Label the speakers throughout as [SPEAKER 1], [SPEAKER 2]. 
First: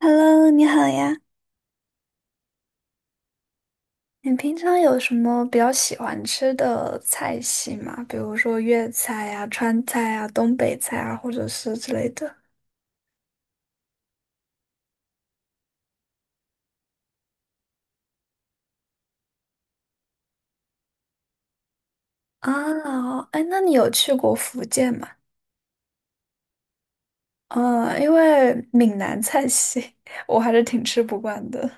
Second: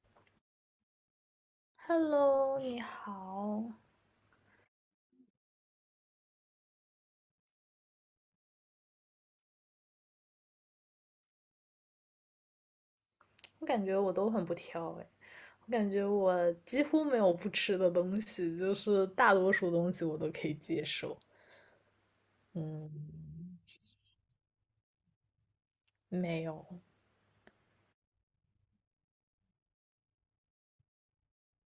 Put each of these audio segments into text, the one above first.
[SPEAKER 1] Hello，你好呀。
[SPEAKER 2] Hello，你好。
[SPEAKER 1] 你平常有什么比较喜欢吃的菜系吗？比如说粤菜呀、川菜啊、东北菜啊，或者是之类的。
[SPEAKER 2] 我感觉我都很不挑哎，我感觉我几乎没有不吃的东西，就是大多数东西我都可以接受。嗯，
[SPEAKER 1] 啊，哎，那你有去过福建吗？
[SPEAKER 2] 没有。
[SPEAKER 1] 嗯，因为闽南菜系 我还是挺吃不惯的。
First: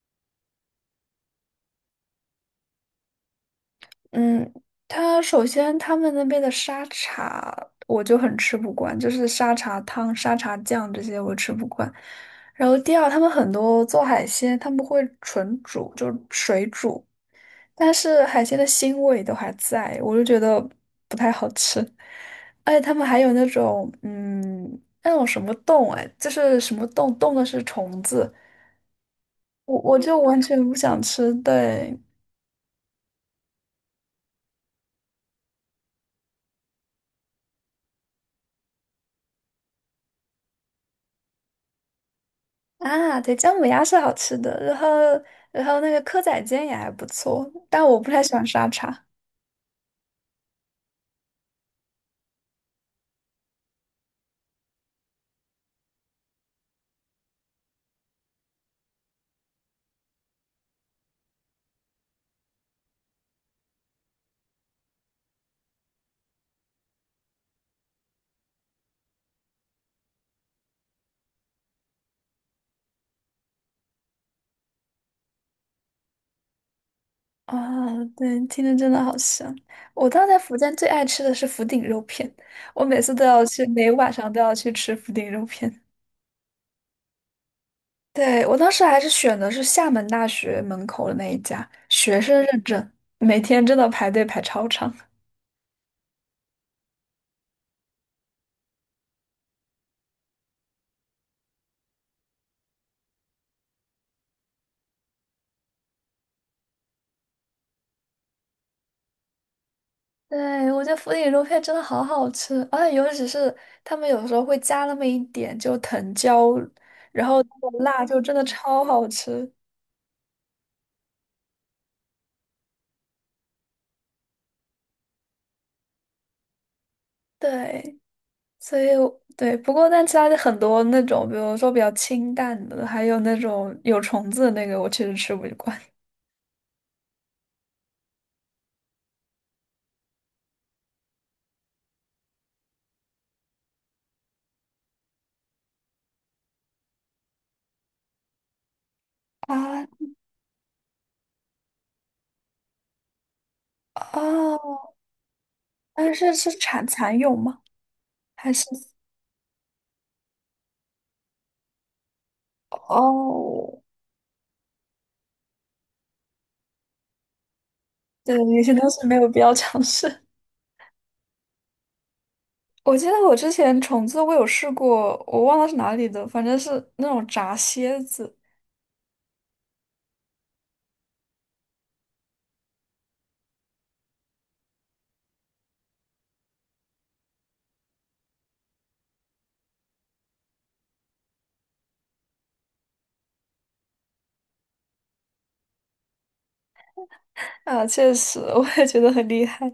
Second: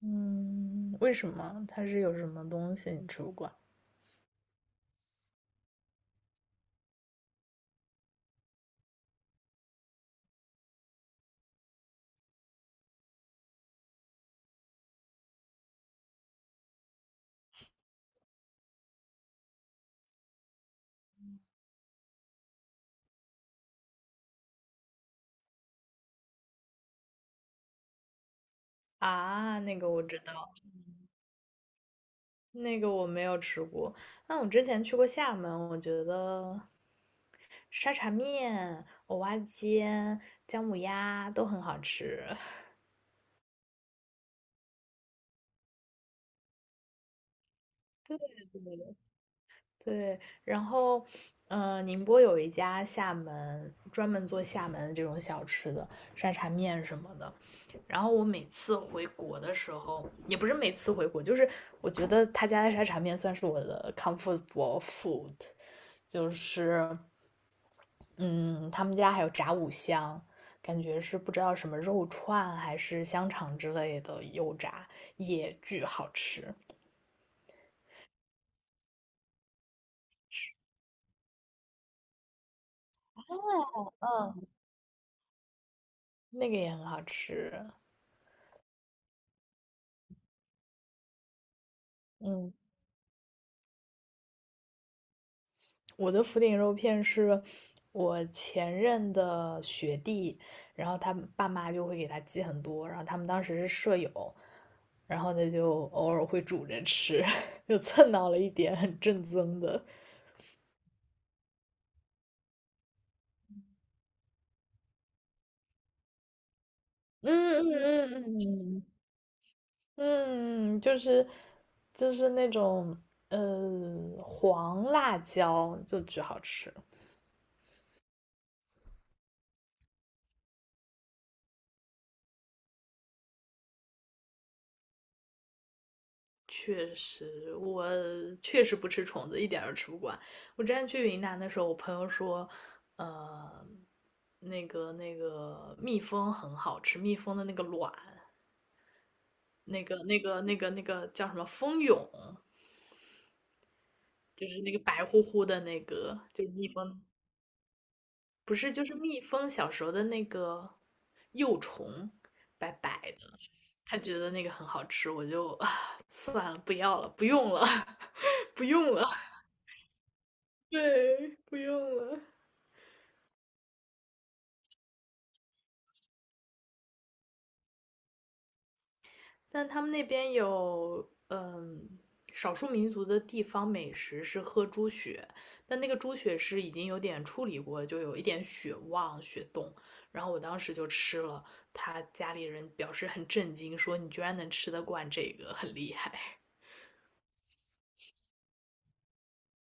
[SPEAKER 2] 嗯，为什么？它是有什么东西你吃不惯？
[SPEAKER 1] 嗯，首先他们那边的沙茶我就很吃不惯，就是沙茶汤、沙茶酱这些我吃不惯。然后第二，他们很多做海鲜，他们会纯煮，就是水煮，但是海鲜的腥味都还在，我就觉得不太好吃。而且他们还有那种，那种什么冻，哎，就是什么冻，冻的是虫子，
[SPEAKER 2] 啊，那
[SPEAKER 1] 我
[SPEAKER 2] 个
[SPEAKER 1] 我
[SPEAKER 2] 我
[SPEAKER 1] 就
[SPEAKER 2] 知
[SPEAKER 1] 完
[SPEAKER 2] 道，
[SPEAKER 1] 全不想吃，对。
[SPEAKER 2] 那个我没有吃过。那我之前去过厦门，我觉得沙茶面、蚵仔煎、姜母鸭都很好吃。
[SPEAKER 1] 啊，对，姜母鸭是好吃的，然后那个蚵仔煎也还不错，但我不太喜欢沙 茶。
[SPEAKER 2] 对，然后，宁波有一家厦门专门做厦门这种小吃的沙茶面什么的。然后我每次回国的时候，也不是每次回国，就是我觉得他家的沙茶面算是我的 comfortable food，就是嗯，他们家还有炸五香，感觉是不知道什么肉串还是香肠之类的油炸，也巨好吃。
[SPEAKER 1] 啊，对，听着真的好香。我当时在福建最爱吃的是福鼎肉片，我每次都要去，每
[SPEAKER 2] 哦
[SPEAKER 1] 晚上都
[SPEAKER 2] 嗯，
[SPEAKER 1] 要去吃福鼎肉片。
[SPEAKER 2] 那个也很好吃。
[SPEAKER 1] 对，我当时还是选的是厦门大学门口的那一家，学生
[SPEAKER 2] 嗯。
[SPEAKER 1] 认证，每天真的排队排超长。
[SPEAKER 2] 我的福鼎肉片是我前任的学弟，然后他爸妈就会给他寄很多，然后他们当时是舍友，然后他就偶尔会煮着吃，就蹭到了一点很正宗的。
[SPEAKER 1] 对，我觉得福鼎肉片真的好好吃，而且尤其是他们有时候会加那么一点就藤椒，然
[SPEAKER 2] 嗯
[SPEAKER 1] 后那个辣就
[SPEAKER 2] 嗯
[SPEAKER 1] 真的超
[SPEAKER 2] 嗯
[SPEAKER 1] 好吃。
[SPEAKER 2] 嗯嗯，就是就是那种黄辣椒就巨好吃。
[SPEAKER 1] 对，所以我对，不过但其他的很多那种，比如说比较清淡的，还有那种有虫子的那个，我确实吃不惯。
[SPEAKER 2] 确实，我确实不吃虫子，一点儿都吃不惯。我之前去云南的时候，我朋友说，呃，那个蜜蜂很好吃，蜜蜂的那个卵，那
[SPEAKER 1] 啊
[SPEAKER 2] 个那个那个那个叫什么蜂蛹，就是那个
[SPEAKER 1] 哦，
[SPEAKER 2] 白乎乎的那
[SPEAKER 1] 但
[SPEAKER 2] 个，
[SPEAKER 1] 是
[SPEAKER 2] 就
[SPEAKER 1] 是
[SPEAKER 2] 是蜜
[SPEAKER 1] 蚕
[SPEAKER 2] 蜂，
[SPEAKER 1] 蚕蛹吗？还
[SPEAKER 2] 不
[SPEAKER 1] 是
[SPEAKER 2] 是就是蜜蜂小时候的那个幼虫，白白的，
[SPEAKER 1] 哦，
[SPEAKER 2] 他觉得那个很好吃，我就算了，不要了，不用了，
[SPEAKER 1] 对，有
[SPEAKER 2] 不
[SPEAKER 1] 些东
[SPEAKER 2] 用
[SPEAKER 1] 西
[SPEAKER 2] 了，
[SPEAKER 1] 没有必要尝试。
[SPEAKER 2] 对，不用了。
[SPEAKER 1] 我记得我之前虫子我有试过，我忘了是哪里的，反正是那种炸蝎子
[SPEAKER 2] 但他们那边有，少数民族的地方美食是喝猪血，但那个猪血是已经有点处理过，就有一点血旺、血冻。然后我当时就吃了，他家里人表示很震惊，说你居然能吃得惯这个，很厉害。
[SPEAKER 1] 啊，确实 我也觉得很厉害。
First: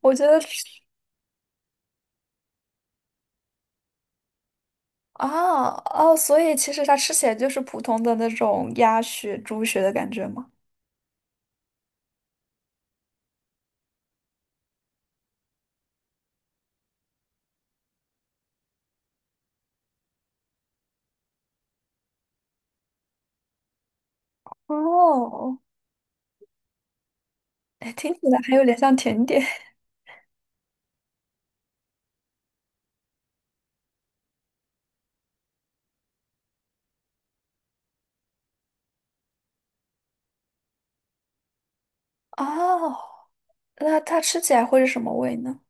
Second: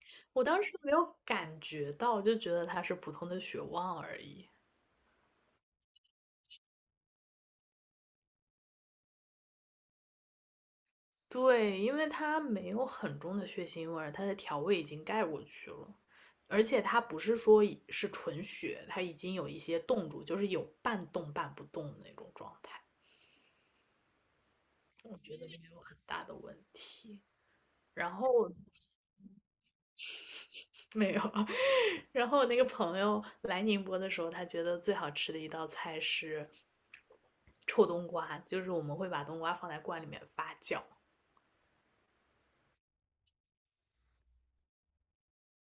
[SPEAKER 1] 我觉 得
[SPEAKER 2] 我当时没有感觉到，就觉得它是普通的血旺而已。
[SPEAKER 1] 啊哦，所以其实它吃起来就是普通的那种鸭血、猪血的感觉吗？
[SPEAKER 2] 对，因为它没有很重的血腥味儿，它的调味已经盖过去了，而且它不是说已是纯血，它已经有一些冻住，就是有半冻半不动的那种状态，我觉得
[SPEAKER 1] 哦，
[SPEAKER 2] 没有很大的问题。
[SPEAKER 1] 哎，听
[SPEAKER 2] 然
[SPEAKER 1] 起来
[SPEAKER 2] 后
[SPEAKER 1] 还有点像甜点
[SPEAKER 2] 没有，然后我那个朋友来宁波的时候，他觉得最好吃的一道菜是臭冬瓜，就是我们会把冬瓜放在罐里面发酵，
[SPEAKER 1] 哦 那它吃起来会是什么味呢？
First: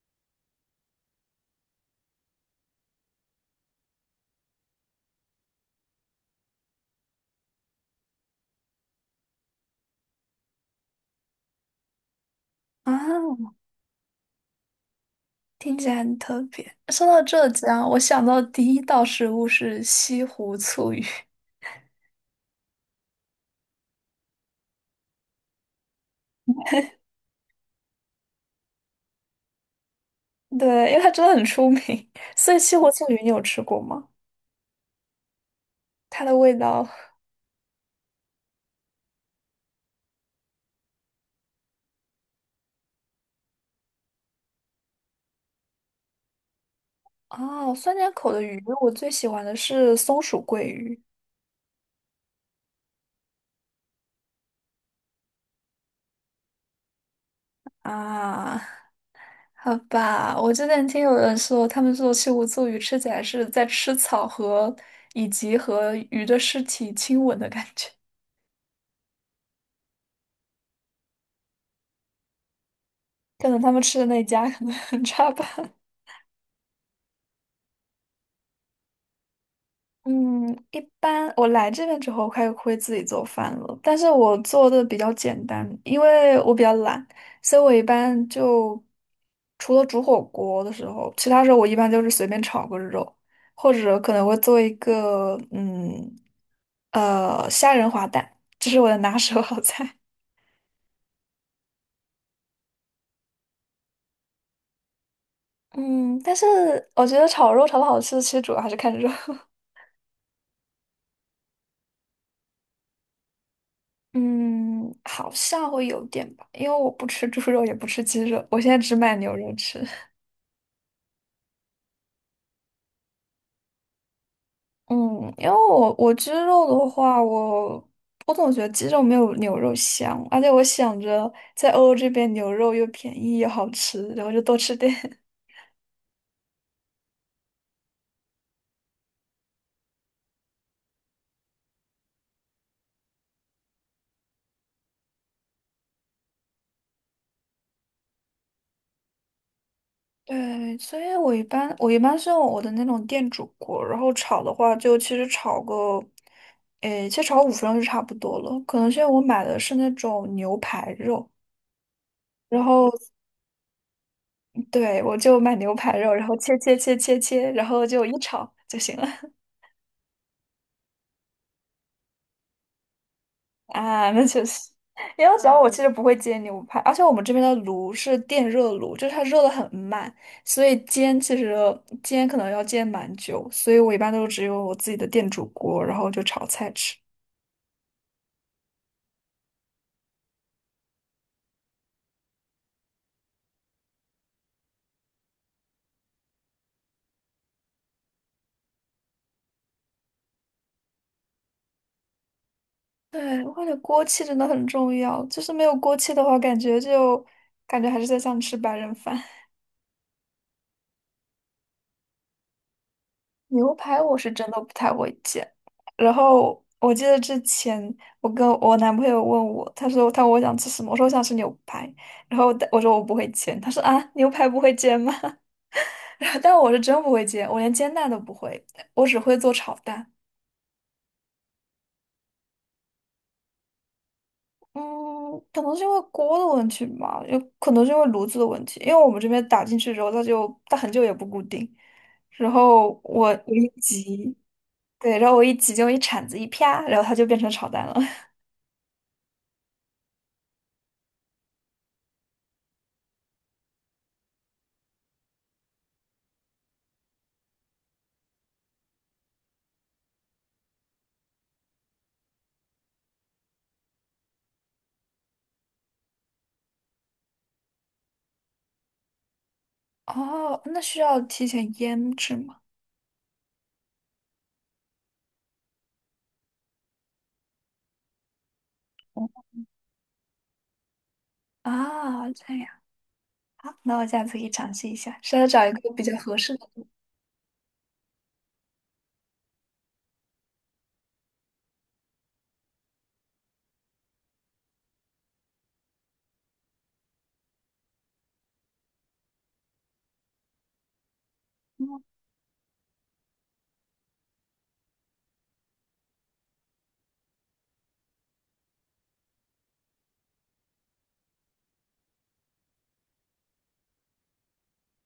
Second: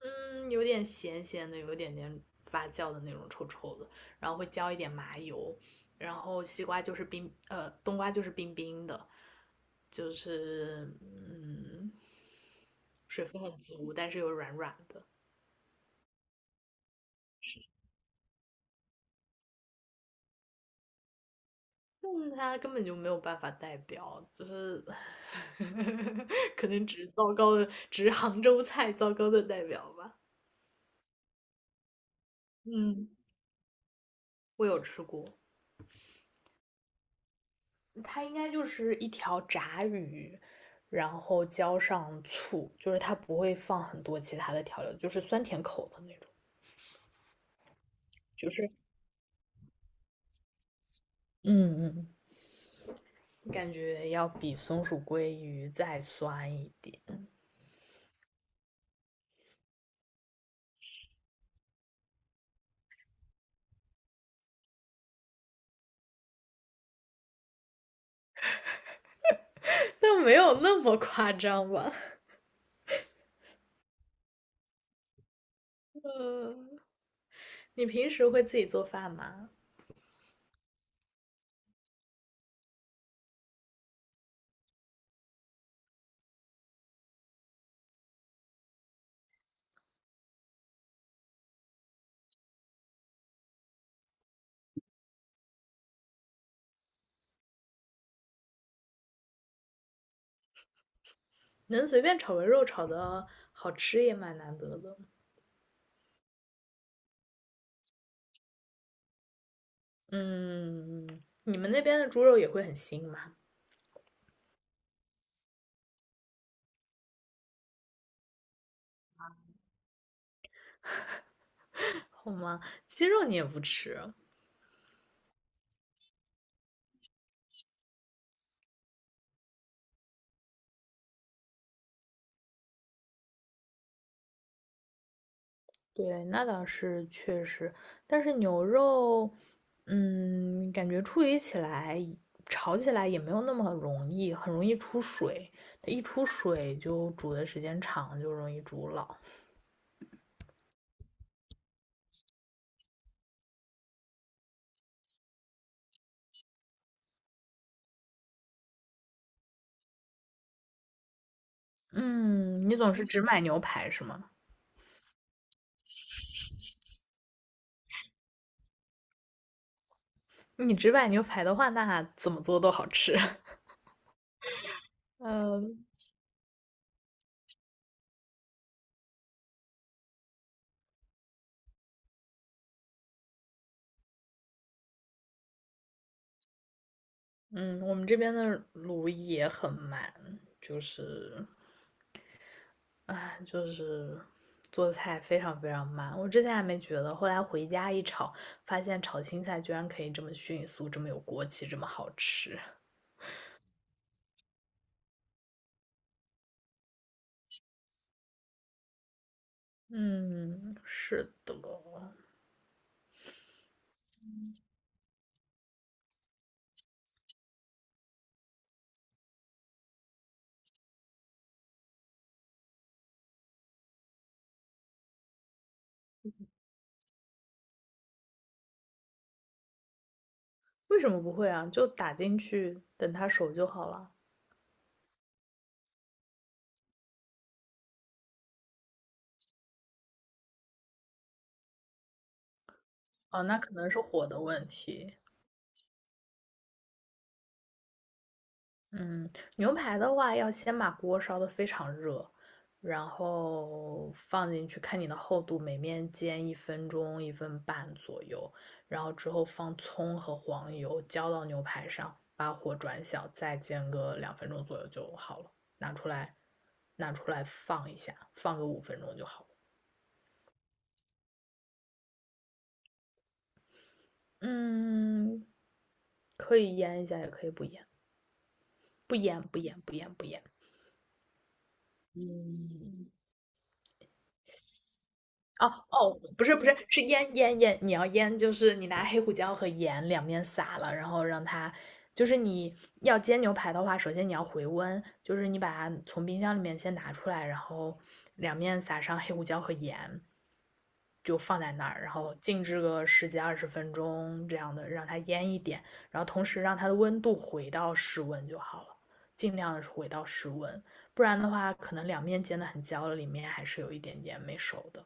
[SPEAKER 2] 嗯，有点咸咸的，有一点点发酵的那种臭臭的，然后会浇一点麻油，然后西瓜就是冰，冬瓜就是冰冰的，就是嗯，水分
[SPEAKER 1] 啊，
[SPEAKER 2] 很足，但是又软软的。
[SPEAKER 1] 听起来很特别。说到浙江，我想到第一道食物是西湖醋鱼。
[SPEAKER 2] 但它根本就没有办法代表，就是 可能只是糟糕的，只是杭州菜糟糕的代表吧。
[SPEAKER 1] 对，因为它真的很出名，所以西湖庆
[SPEAKER 2] 嗯，
[SPEAKER 1] 鱼你有吃过吗？
[SPEAKER 2] 我有吃过，
[SPEAKER 1] 它的味道
[SPEAKER 2] 它应该就是一条炸鱼，然后浇上醋，就是它不会放很多其他的调料，就是酸甜口的那种，
[SPEAKER 1] 哦，酸甜口的
[SPEAKER 2] 就
[SPEAKER 1] 鱼，
[SPEAKER 2] 是
[SPEAKER 1] 我最喜欢的是松鼠桂鱼
[SPEAKER 2] 嗯嗯，感觉要比松鼠鲑鱼再酸一点，
[SPEAKER 1] 啊。好吧，我之前听有人说，他们说西湖醋鱼吃起来是在吃草和以及和鱼的尸体亲吻的感觉，
[SPEAKER 2] 但没有那么夸张吧？
[SPEAKER 1] 可能他们吃的那一家可能 很差吧。
[SPEAKER 2] 呃，你平时会自己做饭吗？
[SPEAKER 1] 嗯，一般我来这边之后开始会自己做饭了，但是我做的比较简单，因为我比较懒，所以我一般就除了煮火锅的时候，其他时候我一般就是随便炒个肉，或者可能会做一个虾仁滑蛋，这是我的拿手好菜。
[SPEAKER 2] 能随便炒个肉炒的好吃也蛮难得的。
[SPEAKER 1] 嗯，但是我觉得炒肉炒的好吃，其实主要还是看肉。
[SPEAKER 2] 嗯，你们那边的猪肉也会很腥吗？
[SPEAKER 1] 嗯，好像会有点吧，因为我不吃猪肉，也不吃鸡肉，我现在只买牛肉吃。
[SPEAKER 2] 好吗？鸡肉你也不吃？
[SPEAKER 1] 嗯，因为我鸡肉的话，我我总觉得鸡肉没有牛肉香，而且我想着在欧洲这边牛肉又便宜又好吃，然后就多吃点。
[SPEAKER 2] 对，那倒是确实，但是牛肉，嗯，感觉处理起来、炒起来也没有那么容易，很容易出水。它一出水就煮的时间长，就容易煮老。
[SPEAKER 1] 对，所以我一般是用我的那种电煮锅，然后炒的话就其实炒个，诶，其实炒五分钟就差不多了。可能是因为我买的是那种牛排肉，然
[SPEAKER 2] 嗯，你
[SPEAKER 1] 后
[SPEAKER 2] 总是只买牛排是吗？
[SPEAKER 1] 对我就买牛排肉，然后切，然后就一炒就行了。
[SPEAKER 2] 你只买牛排的话，那怎么做都好吃。
[SPEAKER 1] 啊，那确实，因为主要我其
[SPEAKER 2] 嗯
[SPEAKER 1] 实不会煎牛排，而且我们这边的炉是电热炉，就是它热的很慢，所以煎其实可能要煎蛮久，所以我一般都只有我自己的电煮锅，然后就炒菜吃。
[SPEAKER 2] 嗯，我们这边的卤也很慢，就是就是做菜非常非常慢。我之前还没觉得，后来回家一炒，发现炒青菜居然可以这么迅速，这么有锅气，这么好吃。
[SPEAKER 1] 对，我感觉锅气真的很重要，就是没有锅气的话，感觉还是在像吃白人饭。
[SPEAKER 2] 嗯，是的。
[SPEAKER 1] 牛排我是真的不太会煎。然后我记得之前我跟我男朋友问我，他说他问我想吃什么，我说我想吃牛排，然后我说我不会煎，他说啊牛排不会煎吗？然后但我是真不会煎，我连煎蛋都不会，我只会做炒蛋。
[SPEAKER 2] 为什么不会啊？就打进去，等它熟就好了。
[SPEAKER 1] 嗯，可能是因为锅的问题吧，有可能是因为炉子的问题，因为我们这边打进去之后，它很久也不固定，然后我
[SPEAKER 2] 哦，
[SPEAKER 1] 我
[SPEAKER 2] 那
[SPEAKER 1] 一
[SPEAKER 2] 可能是火
[SPEAKER 1] 急，
[SPEAKER 2] 的问题。
[SPEAKER 1] 对，然后我一急就一铲子一啪，然后它就变成炒蛋了。
[SPEAKER 2] 嗯，牛排的话要先把锅烧得非常热，然后放进去，看你的厚度，每面煎1分钟、1分半左右，然后之后放葱和黄油浇到牛排上，把火转小，再煎个2分钟左右就好了。拿出来，拿出来放一下，放个5分钟就好了。
[SPEAKER 1] 哦，那需要提前腌制吗？
[SPEAKER 2] 嗯，可以腌一下，也可以不腌，不
[SPEAKER 1] 哦
[SPEAKER 2] 腌，不腌，不腌，不腌。
[SPEAKER 1] 啊，这样，
[SPEAKER 2] 嗯，
[SPEAKER 1] 好，那我下次可以尝试一下，是要找
[SPEAKER 2] 哦
[SPEAKER 1] 一个比较
[SPEAKER 2] 哦，
[SPEAKER 1] 合
[SPEAKER 2] 不
[SPEAKER 1] 适
[SPEAKER 2] 是不
[SPEAKER 1] 的
[SPEAKER 2] 是，
[SPEAKER 1] 度。
[SPEAKER 2] 是腌腌腌，你要腌就是你拿黑胡椒和盐两面撒了，然后让它，就是你要煎牛排的话，首先你要回温，就是你把它从冰箱里面先拿出来，然后两面撒上黑胡椒和盐，就放在那
[SPEAKER 1] 嗯
[SPEAKER 2] 儿，然后静置个十几二十分钟这样的，让它腌一点，然后同时让它的温度回到室温就好了，尽量的回到室温，不然的话可能两面煎的很焦了，里面还是有一点点没熟的。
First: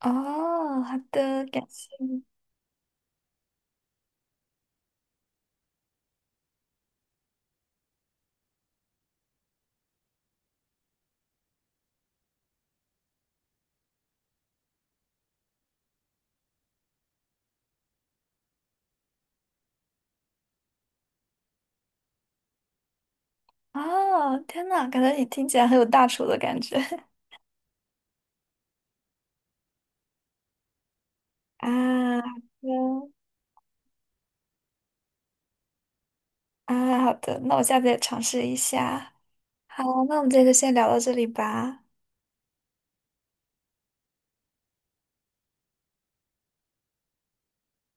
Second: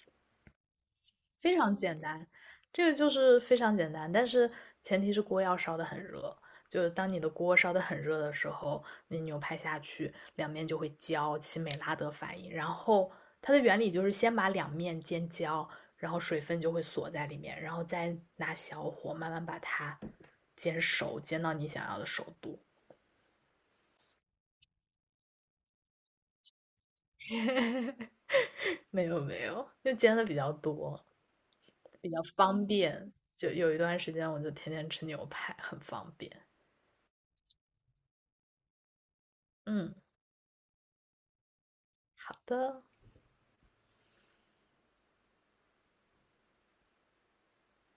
[SPEAKER 1] 哦，好的，
[SPEAKER 2] 非
[SPEAKER 1] 感
[SPEAKER 2] 常
[SPEAKER 1] 谢
[SPEAKER 2] 简
[SPEAKER 1] 你。
[SPEAKER 2] 单，这个就是非常简单，但是前提是锅要烧得很热。就是当你的锅烧得很热的时候，你牛排下去，两面就会焦，起美拉德反应。然后它的原理就是先把两面煎焦，然后水分就会锁在里面，然后再拿小火慢慢把它煎熟，煎到你想要的熟度。
[SPEAKER 1] 哦，天呐，感觉你听起来很有大厨的感觉
[SPEAKER 2] 没有没有，就煎的比较多，比较
[SPEAKER 1] 啊。好
[SPEAKER 2] 方便。
[SPEAKER 1] 的，
[SPEAKER 2] 就有一段时间我就天天吃牛排，很方便。
[SPEAKER 1] 啊，好的，那我下次也尝试一下。好，
[SPEAKER 2] 嗯，
[SPEAKER 1] 那我们这天先聊到这里吧。
[SPEAKER 2] 好的。